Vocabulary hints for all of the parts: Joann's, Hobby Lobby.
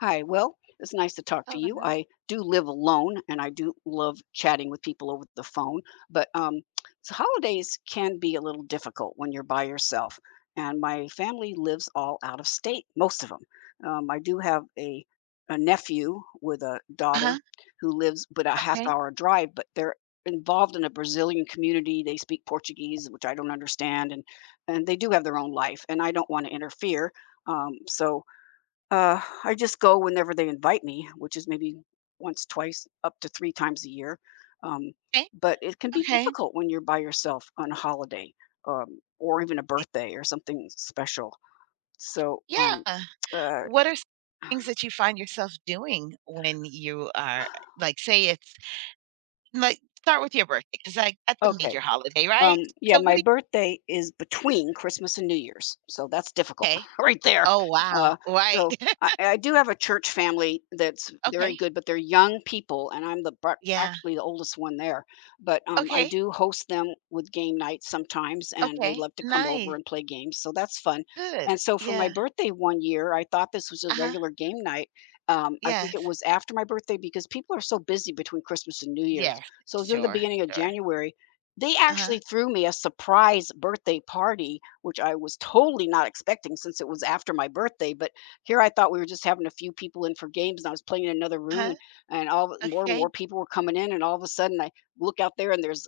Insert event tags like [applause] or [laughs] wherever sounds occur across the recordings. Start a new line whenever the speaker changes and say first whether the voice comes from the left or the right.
left: Hi, well, it's nice to talk to
right: Oh, I
left: you.
right: love.
left: I do live alone and I do love chatting with people over the phone, but so holidays can be a little difficult when you're by yourself. And my family lives all out of state, most of them. I do have a nephew with a daughter
right: Uh-huh.
left: who lives but a half
right: Okay,
left: hour drive, but they're involved in a Brazilian community. They speak Portuguese, which I don't understand, and they do have their own life, and I don't want to interfere. Um, so, I just go whenever they invite me, which is maybe once, twice, up to three times a year. Um,
right: okay,
left: but it can be
right: okay.
left: difficult when you're by yourself on a holiday, or even a birthday or something special. So, um,
right: Yeah.
left: uh,
right: What are some things that you find yourself doing when you are, like, say it's, like, start with your birthday because, like, that's a
left: okay.
right: major holiday, right?
left: Yeah,
right: So what
left: my
right: do you
left: birthday is between Christmas and New Year's, so that's difficult
right: Okay.
left: [laughs] right there.
right: Oh,
left: Uh,
right: wow, right.
left: so
right: [laughs]
left: I, I do have a church family that's very
right: Okay.
left: good, but they're young people, and I'm the
right: Yeah.
left: practically the oldest one there. But I
right: Okay,
left: do host them with game nights sometimes, and they
right: okay,
left: love to come over
right: nice,
left: and play games, so that's fun.
right: good.
left: And so for my
right: Yeah.
left: birthday one year, I thought this was a
right: Uh-huh,
left: regular game night. I think it
right: yes,
left: was after my birthday because people are so busy between Christmas and New Year's.
right: yes,
left: So it was in the
right: sure,
left: beginning of
right: sure.
left: January they
right: Uh-huh,
left: actually threw me a surprise birthday party, which I was totally not expecting since it was after my birthday, but here I thought we were just having a few people in for games, and I was playing in another room,
right: uh-huh,
left: and all more and
right: okay.
left: more people were coming in, and all of a sudden I look out there and there's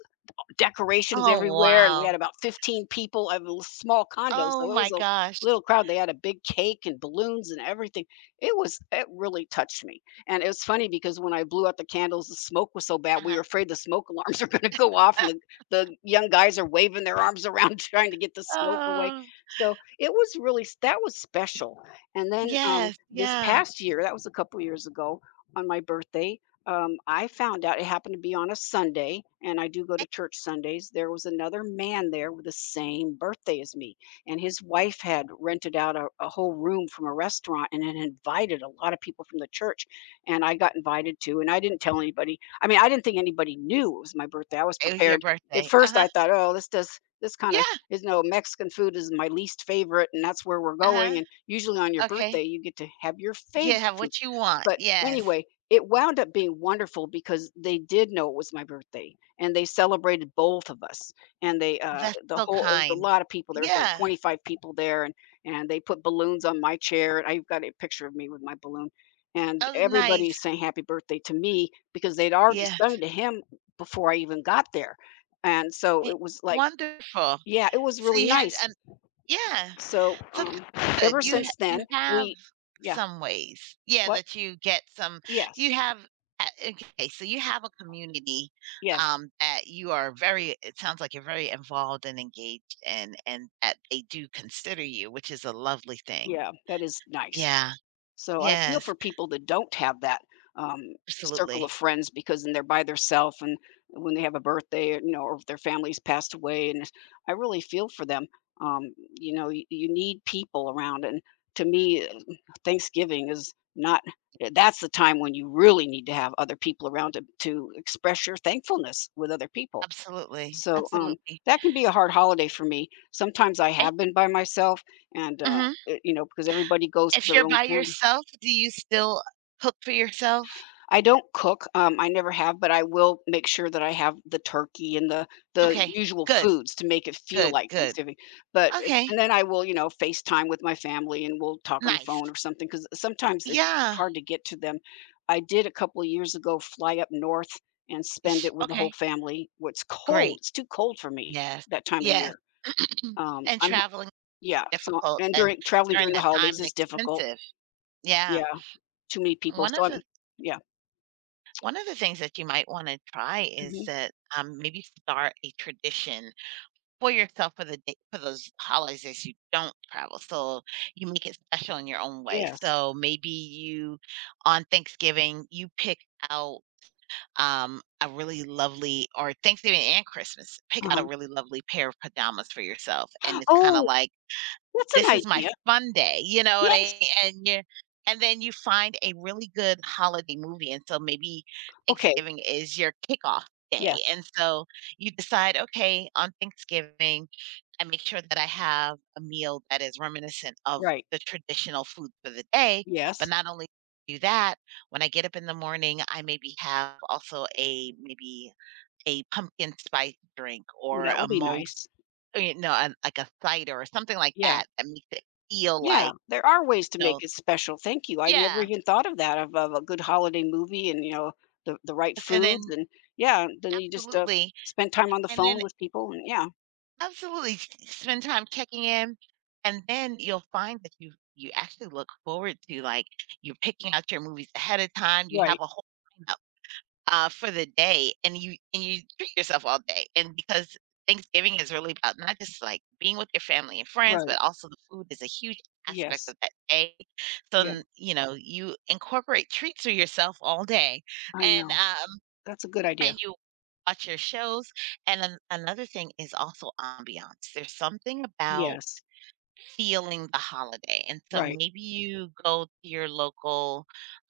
left: decorations
right: Oh,
left: everywhere, and we
right: wow.
left: had about 15 people. I have a small condo,
right: Oh
left: so it
right: my
left: was a
right: gosh.
left: little crowd. They had a big cake and balloons and everything. It really touched me. And it was funny because when I blew out the candles, the smoke was so bad. We were
right: Uh-huh.
left: afraid the smoke alarms [laughs] were going to go off, and the
right: [laughs]
left: the young guys are waving their arms around [laughs] trying to get the smoke away.
right: Oh.
left: So it was really that was special. And then
right: Yes,
left: this
right: yeah.
left: past year, that was a couple years ago on my birthday, I found out it happened to be on a Sunday, and I do go to church Sundays. There was another man there with the same birthday as me, and his wife had rented out a whole room from a restaurant and had invited a lot of people from the church. And I got invited too, and I didn't tell anybody. I mean, I didn't think anybody knew it was my birthday. I was
right: It was your
left: prepared. At
right: birthday.
left: first,
right: Uh-huh.
left: I thought, oh, this does this kind of
right: Yeah,
left: is no Mexican food is my least favorite, and that's where we're
right: uh-huh.
left: going. And usually on your
right: Okay.
left: birthday, you get to have your
right: Yeah,
left: favorite
right: have
left: foods.
right: what you want.
left: But
right: Yes.
left: anyway, it wound up being wonderful because they did know it was my birthday, and they celebrated both of us, and they,
right: That's
left: the
right: so
left: whole it was a
right: kind.
left: lot of people, there was, like,
right: Yeah.
left: 25 people there, and they put balloons on my chair, and I've got a picture of me with my balloon, and
right: Oh,
left: everybody
right: nice.
left: sang happy birthday to me because they'd already
right: Yeah.
left: sung to him before I even got there, and so
right: Eh,
left: it was like
right: Wonderful.
left: yeah, it was
right: So
left: really
right: you had
left: nice.
right: an Yeah.
left: So,
right: So that's good.
left: ever since then,
right: You have
left: we Yeah.
right: some ways. Yeah,
left: What?
right: that you get some.
left: Yes.
right: You have a, okay, so you have a community,
left: Yes.
right: that you are very, it sounds like you're very involved and engaged in, and that they do consider you, which is a lovely thing.
left: Yeah, that is nice.
right: Yeah.
left: So I feel
right: Yes.
left: for people that don't have that, um, circle of
right: Absolutely.
left: friends because then they're by themselves and when they have a birthday, or, you know, or if their family's passed away, I really feel for them. You know, you need people around, and to me, Thanksgiving is not. That's the time when you really need to have other people around to express your thankfulness with other people.
right: Absolutely.
left: So
right: Absolutely.
left: that can be a hard holiday for me. Sometimes I
right: Eh
left: have been by myself, and
right: mhm.
left: you know, because everybody goes to
right: If
left: their
right: you're
left: own
right: by
left: family.
right: yourself, do you still cook for yourself?
left: I don't cook, I never have, but I will make sure that I have the turkey and the
right: Okay.
left: usual
right: Good,
left: foods to make it feel
right: good,
left: like
right: good.
left: Thanksgiving, but it's
right: Okay.
left: and then I will, you know, FaceTime with my family, and we'll talk on the phone
right: Nice.
left: or something because sometimes it's
right: Yeah.
left: hard to get to them. I did a couple of years ago fly up north and spend
right: Ish,
left: it with the whole
right: okay.
left: family. Well, it's cold,
right: Great.
left: it's too cold for me
right: Yes.
left: that time of
right: Yes.
left: year.
right: Mm, and
left: I'm
right: traveling is
left: Yeah, so
right: difficult
left: and
right: and
left: during traveling
right: during
left: during the
right: that time
left: holidays
right: and
left: is difficult.
right: expensive. Yeah.
left: Yeah, too many people,
right: One
left: so
right: of
left: I'm
right: the
left: yeah,
right: One of the things that you might wanna try is
left: mhm,
right: that, maybe start a tradition for yourself for the day for those holidays you don't travel, so you make it special in your own way.
left: yes.
right: So maybe you, on Thanksgiving, you pick out, a really lovely, or Thanksgiving and Christmas, pick out a
left: Uh-huh.
right: really lovely pair of pajamas for yourself, and it's kinda
left: Oh,
right: like
left: that's an
right: this is my
left: idea.
right: fun day, you know what
left: Yes.
right: I, and you, and then you find a really good holiday movie, and so maybe
left: Okay,
right: Thanksgiving is your kickoff day,
left: yes,
right: and so you decide, "Okay, on Thanksgiving, I make sure that I have a meal that is reminiscent of
left: right,
right: the traditional food for the day," but
left: yes.
right: not only do that, when I get up in the morning, I maybe have also a, maybe a pumpkin spice drink
left: Well,
right: or
left: that
right: a
left: would be
right: mulled.
left: nice.
right: Oh, you know, like a cider or something like
left: Yeah,
right: that, that makes it feel,
left: yeah,
right: like,
left: there are
right: you
left: ways to make
right: know,
left: it special, thank you. I never
right: yeah,
left: even thought of that, of a good holiday movie and, you know, the right
right: and
left: foods
right: then
left: and yeah, then you just
right: absolutely,
left: spend time on the
right: and
left: phone
right: then
left: with people and yeah,
right: absolutely s spend time checking in, and then you'll find that you actually look forward to, like, you're picking out your movies ahead of time, you have
left: right,
right: a whole lineup, for the day, and you treat yourself all day, and because Thanksgiving is really about not just, like, being with your family and friends, but
left: right.
right: also the food is a huge aspect
left: Yes,
right: of that day. So,
left: yeah,
right: n you know, you incorporate treats for yourself all day,
left: I
right: and,
left: know.
right: um,
left: That's a good idea.
right: and you watch your shows, and an another thing is also ambiance. There's something about
left: Yes,
right: feeling the holiday, and so
left: right.
right: maybe you go to your local,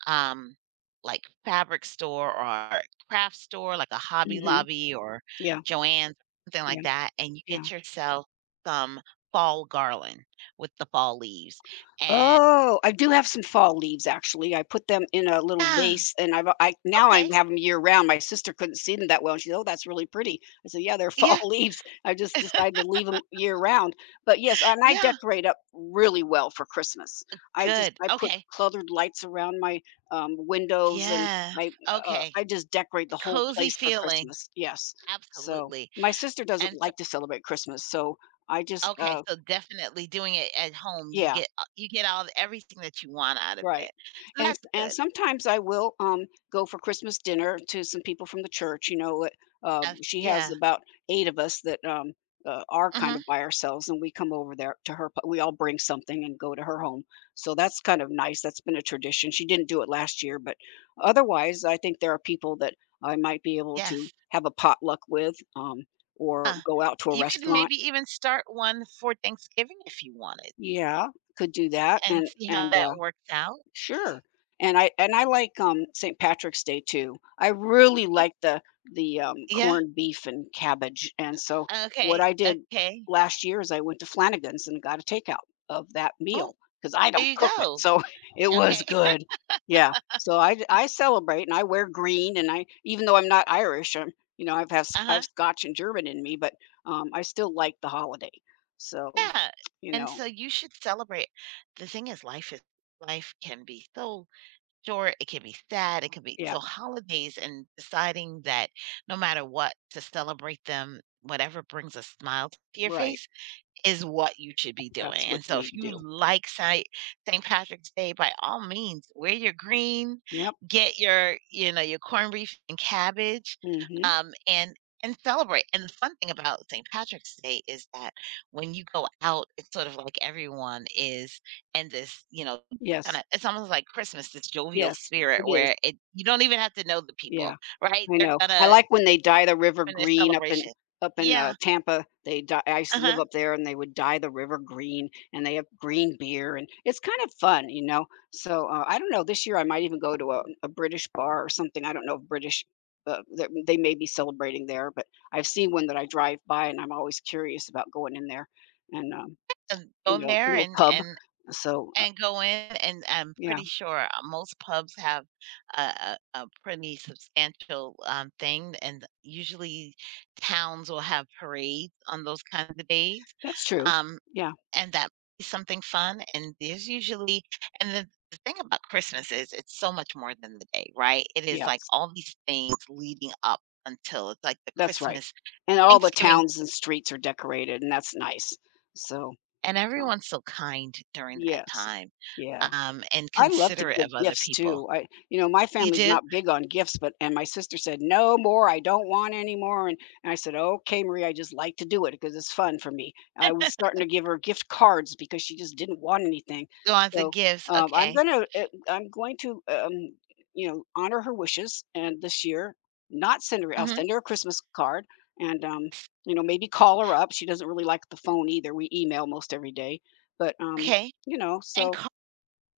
right: um, like, fabric store or craft store, like a Hobby
left: Mhm.
right: Lobby or
left: Yeah,
right: JOANN's, something
left: yeah,
right: like that, and you
left: yeah.
right: get yourself some fall garland with the fall leaves, and.
left: Oh, I do have some fall leaves, actually. I put them in a little
right: Ah,
left: vase, and I now I
right: okay.
left: have 'em year-round. My sister couldn't see them that well, and she said, "Oh, that's really pretty." I said, "Yeah, they're fall
right: Yeah.
left: [laughs] leaves. I just decided to leave them 'em year-round." But, yes, and I
right: Yeah,
left: decorate up really well for Christmas.
right: good.
left: I put
right: Okay.
left: colored lights around my windows, and
right: Yes.
left: I,
right: Okay.
left: I just decorate the whole
right: Cozy
left: place for
right: feeling.
left: Christmas, yes. So,
right: Absolutely.
left: my sister doesn't
right: And so,
left: like to celebrate Christmas, so I
right: okay, so definitely doing it at home, you
left: yeah.
right: get a you get all everything that you want out of
left: Right.
right: it. So
left: And s
right: that's
left: and
right: good.
left: sometimes I will, go for Christmas dinner to some people from the church, you know,
right: That's,
left: she has
right: yeah.
left: about eight of us that, are kind
right: Mhm.
left: of by ourselves, and we come over there to her pla we all bring something and go to her home. So that's kind of nice, that's been a tradition, she didn't do it last year, but otherwise, I think there are people that I might be able to
right: Yes.
left: have a potluck with, or
right: Huh.
left: go out to a
right: You could
left: restaurant.
right: maybe even start one for Thanksgiving if you wanted
left: Yeah, could do that,
right: and see how that works out.
left: sure. And I like, St. Patrick's Day too. I really
right: Eh,
left: like the,
right: Yeah.
left: corned beef and cabbage, and so what
right: Okay.
left: I did
right: Okay.
left: last year is I went to Flanagan's and got a takeout of that
right: Oh,
left: meal because I
right: there
left: don't
right: you
left: cook it,
right: go.
left: so [laughs] it was
right: Okay.
left: good.
right: [laughs]
left: Yeah. So I celebrate and I wear green and I even though I'm not Irish, I'm you know, I've have Sc I've
right: Uh-huh.
left: Scotch and German in me, but, I still like the holiday. So,
right: Yeah,
left: you
right: and
left: know
right: so you should celebrate. The thing is life is, life can be so short, it can be sad, it can be
left: yeah,
right: so holidays and deciding that no matter what, to celebrate them, whatever brings a smile to your
left: right.
right: face is what you should be doing.
left: That's
right: And
left: what you
right: so if
left: need to
right: you
left: do.
right: like St. Patrick's Day, by all means, wear your green,
left: Yep.
right: get your, you know, your corned beef and cabbage,
left: Mhm.
right: um, and and celebrate. And the fun thing about St. Patrick's Day is that when you go out, it's sort of like everyone is in this, you know, kind
left: Yes,
right: of it's almost like Christmas, this jovial
left: yes, it
right: spirit
left: is.
right: where it you don't even have to know the
left: Yeah,
right: people, right?
left: I
right: They're
left: know. I
right: gonna
left: like when they dye the river
right: in their
left: green up in
right: celebration.
left: up in,
right: Yeah.
left: Tampa. They dye I used to live
right: Uh-huh.
left: up there, and they would dye the river green, and they have green beer, and it's kind of fun, you know? So, I don't know, this year I might even go to a British bar or something. I don't know if British, th they may be celebrating there, but I've seen one that I drive by, and I'm always curious about going in there and,
right: And
left: you
right: go
left: know,
right: there
left: little
right: and
left: pub.
right: and
left: So, uh,
right: And go in, and I'm
left: yeah,
right: pretty sure, most pubs have a pretty substantial, thing, and usually towns will have parades on those kinds of days,
left: that's true.
right: um,
left: Yeah,
right: and that is something fun, and there's usually and the thing about Christmas is it's so much more than the day, right? It is, like,
left: yes.
right: all these things leading up until it's, like, the
left: That's right,
right: Christmas,
left: and all the
right: Thanksgiving,
left: towns and streets are decorated, and that's nice. So,
right: and
left: uh
right: everyone's so kind during that
left: yes.
right: time,
left: Yeah.
right: and
left: I love to
right: considerate
left: give
right: of other
left: gifts
right: people.
left: too. I You know, my
right: You
left: family's
right: do?
left: not big on gifts, but and my sister said, "No more, I don't want any more," and I said, "Okay, Marie, I just like to do it because it's fun for me." I was starting to give her gift cards because she just didn't want anything.
right: Go on the
left: So,
right: gives,
left: I'm
right: okay.
left: gonna I'm going to, you know, honor her wishes and this year not send her I'll
right: Mhm.
left: send her a Christmas card and, you know, maybe call her up. She doesn't really like the phone either. We email most every day, but
right: Okay,
left: you know,
right: and
left: so
right: cards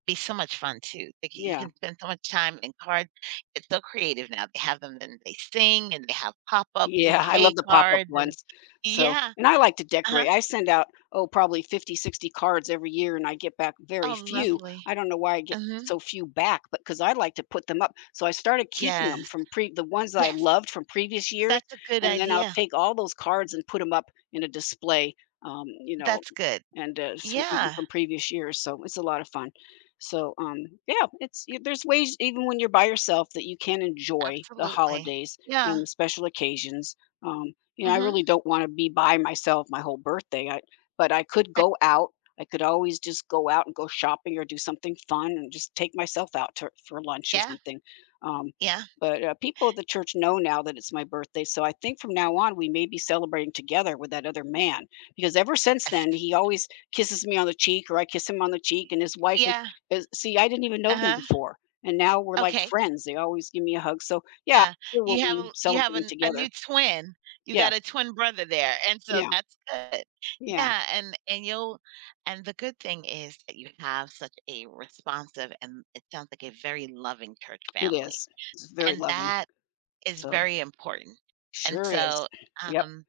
right: be so much fun too. Like, you
left: yeah.
right: can spend so much time in cards. It's so creative now. They have them and they sing and they have pop-up
left: Yeah, I
right: bouquet
left: love the pop-up
right: cards and
left: ones. So
right: yeah,
left: and I like to
right: uh-huh.
left: decorate. I send out, oh, probably 50, 60 cards every year, and I get back very
right: Oh,
left: few.
right: lovely.
left: I don't know why I get
right: Mhm.
left: so few back, but because I like to put them up. So I started keeping them
right: Yes,
left: from pre the ones that I
right: yes,
left: loved from previous years,
right: that's a good
left: and then I'll
right: idea.
left: take all those cards and put them up in a display, you know,
right: That's good.
left: and some even
right: Yeah,
left: from previous years. So it's a lot of fun. So yeah, there's ways even when you're by yourself that you can enjoy the
right: absolutely.
left: holidays and
right: Yeah,
left: with special occasions. You know, I really
right: mhm.
left: don't want to be by myself my whole birthday. But I could
right: I
left: go out. I could always just go out and go shopping or do something fun and just take myself out for lunch or
right: yeah,
left: something. Um,
right: yeah.
left: but People at the church know now that it's my birthday, so I think from now on we may be celebrating together with that other man because ever since then
right: Yes.
left: he always kisses me on the cheek or I kiss him on the cheek and his wife and
right: Yeah,
left: is, see I didn't even know them
right: uh-huh.
left: before and now we're like
right: Okay.
left: friends. They always give me a hug. So yeah,
right: Yeah,
left: we will
right: you have
left: be
right: a you have
left: celebrating
right: an a
left: together.
right: new twin. You
left: Yeah,
right: got a twin brother there, and so
left: yeah,
right: that's good.
left: yeah,
right: Yeah, and you'll and the good thing is that you have such a responsive and it sounds like a very loving church
left: it
right: family,
left: is. It's very
right: and
left: loving.
right: that is
left: So,
right: very important. And
left: sure
right: so,
left: is. Yep.
right: um,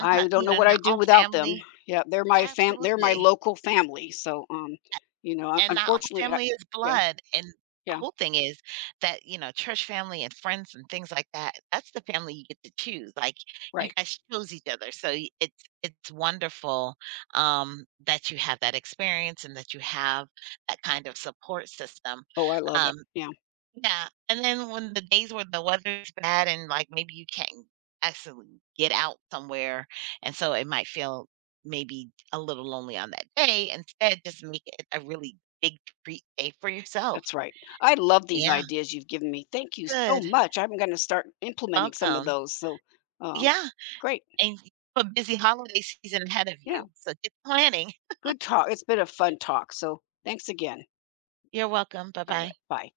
left: I don't
right: you
left: know
right: know,
left: what
right: not
left: I'd do
right: all
left: without them.
right: family
left: Yeah, they're my fam they're my
right: absolutely.
left: local family. So, you know, un
right: And not all
left: unfortunately, I
right: family is
left: yeah,
right: blood, and
left: yeah,
right: cool thing is that, you know, church family and friends and things like that, that's the family you get to choose, like, you
left: right.
right: guys chose each other, so y it's wonderful, that you have that experience and that you have that kind of support system,
left: Oh, I love it.
right: um,
left: Yeah,
right: yeah, and then when the days where the weather's bad and, like, maybe you can't actually get out somewhere, and so it might feel maybe a little lonely on that day, instead, just make it a really big treat day for yourself.
left: that's right. I love these
right: Yeah,
left: ideas you've given me. Thank you so
right: good,
left: much. I'm gonna start implementing some of
right: welcome.
left: those. So, um,
right: Yeah,
left: great.
right: and you have a busy holiday season ahead of
left: Yeah,
right: you, so get planning.
left: good talk. It's been a fun talk. So, thanks again.
right: You're welcome,
left: All right.
right: bye-bye.
left: Bye.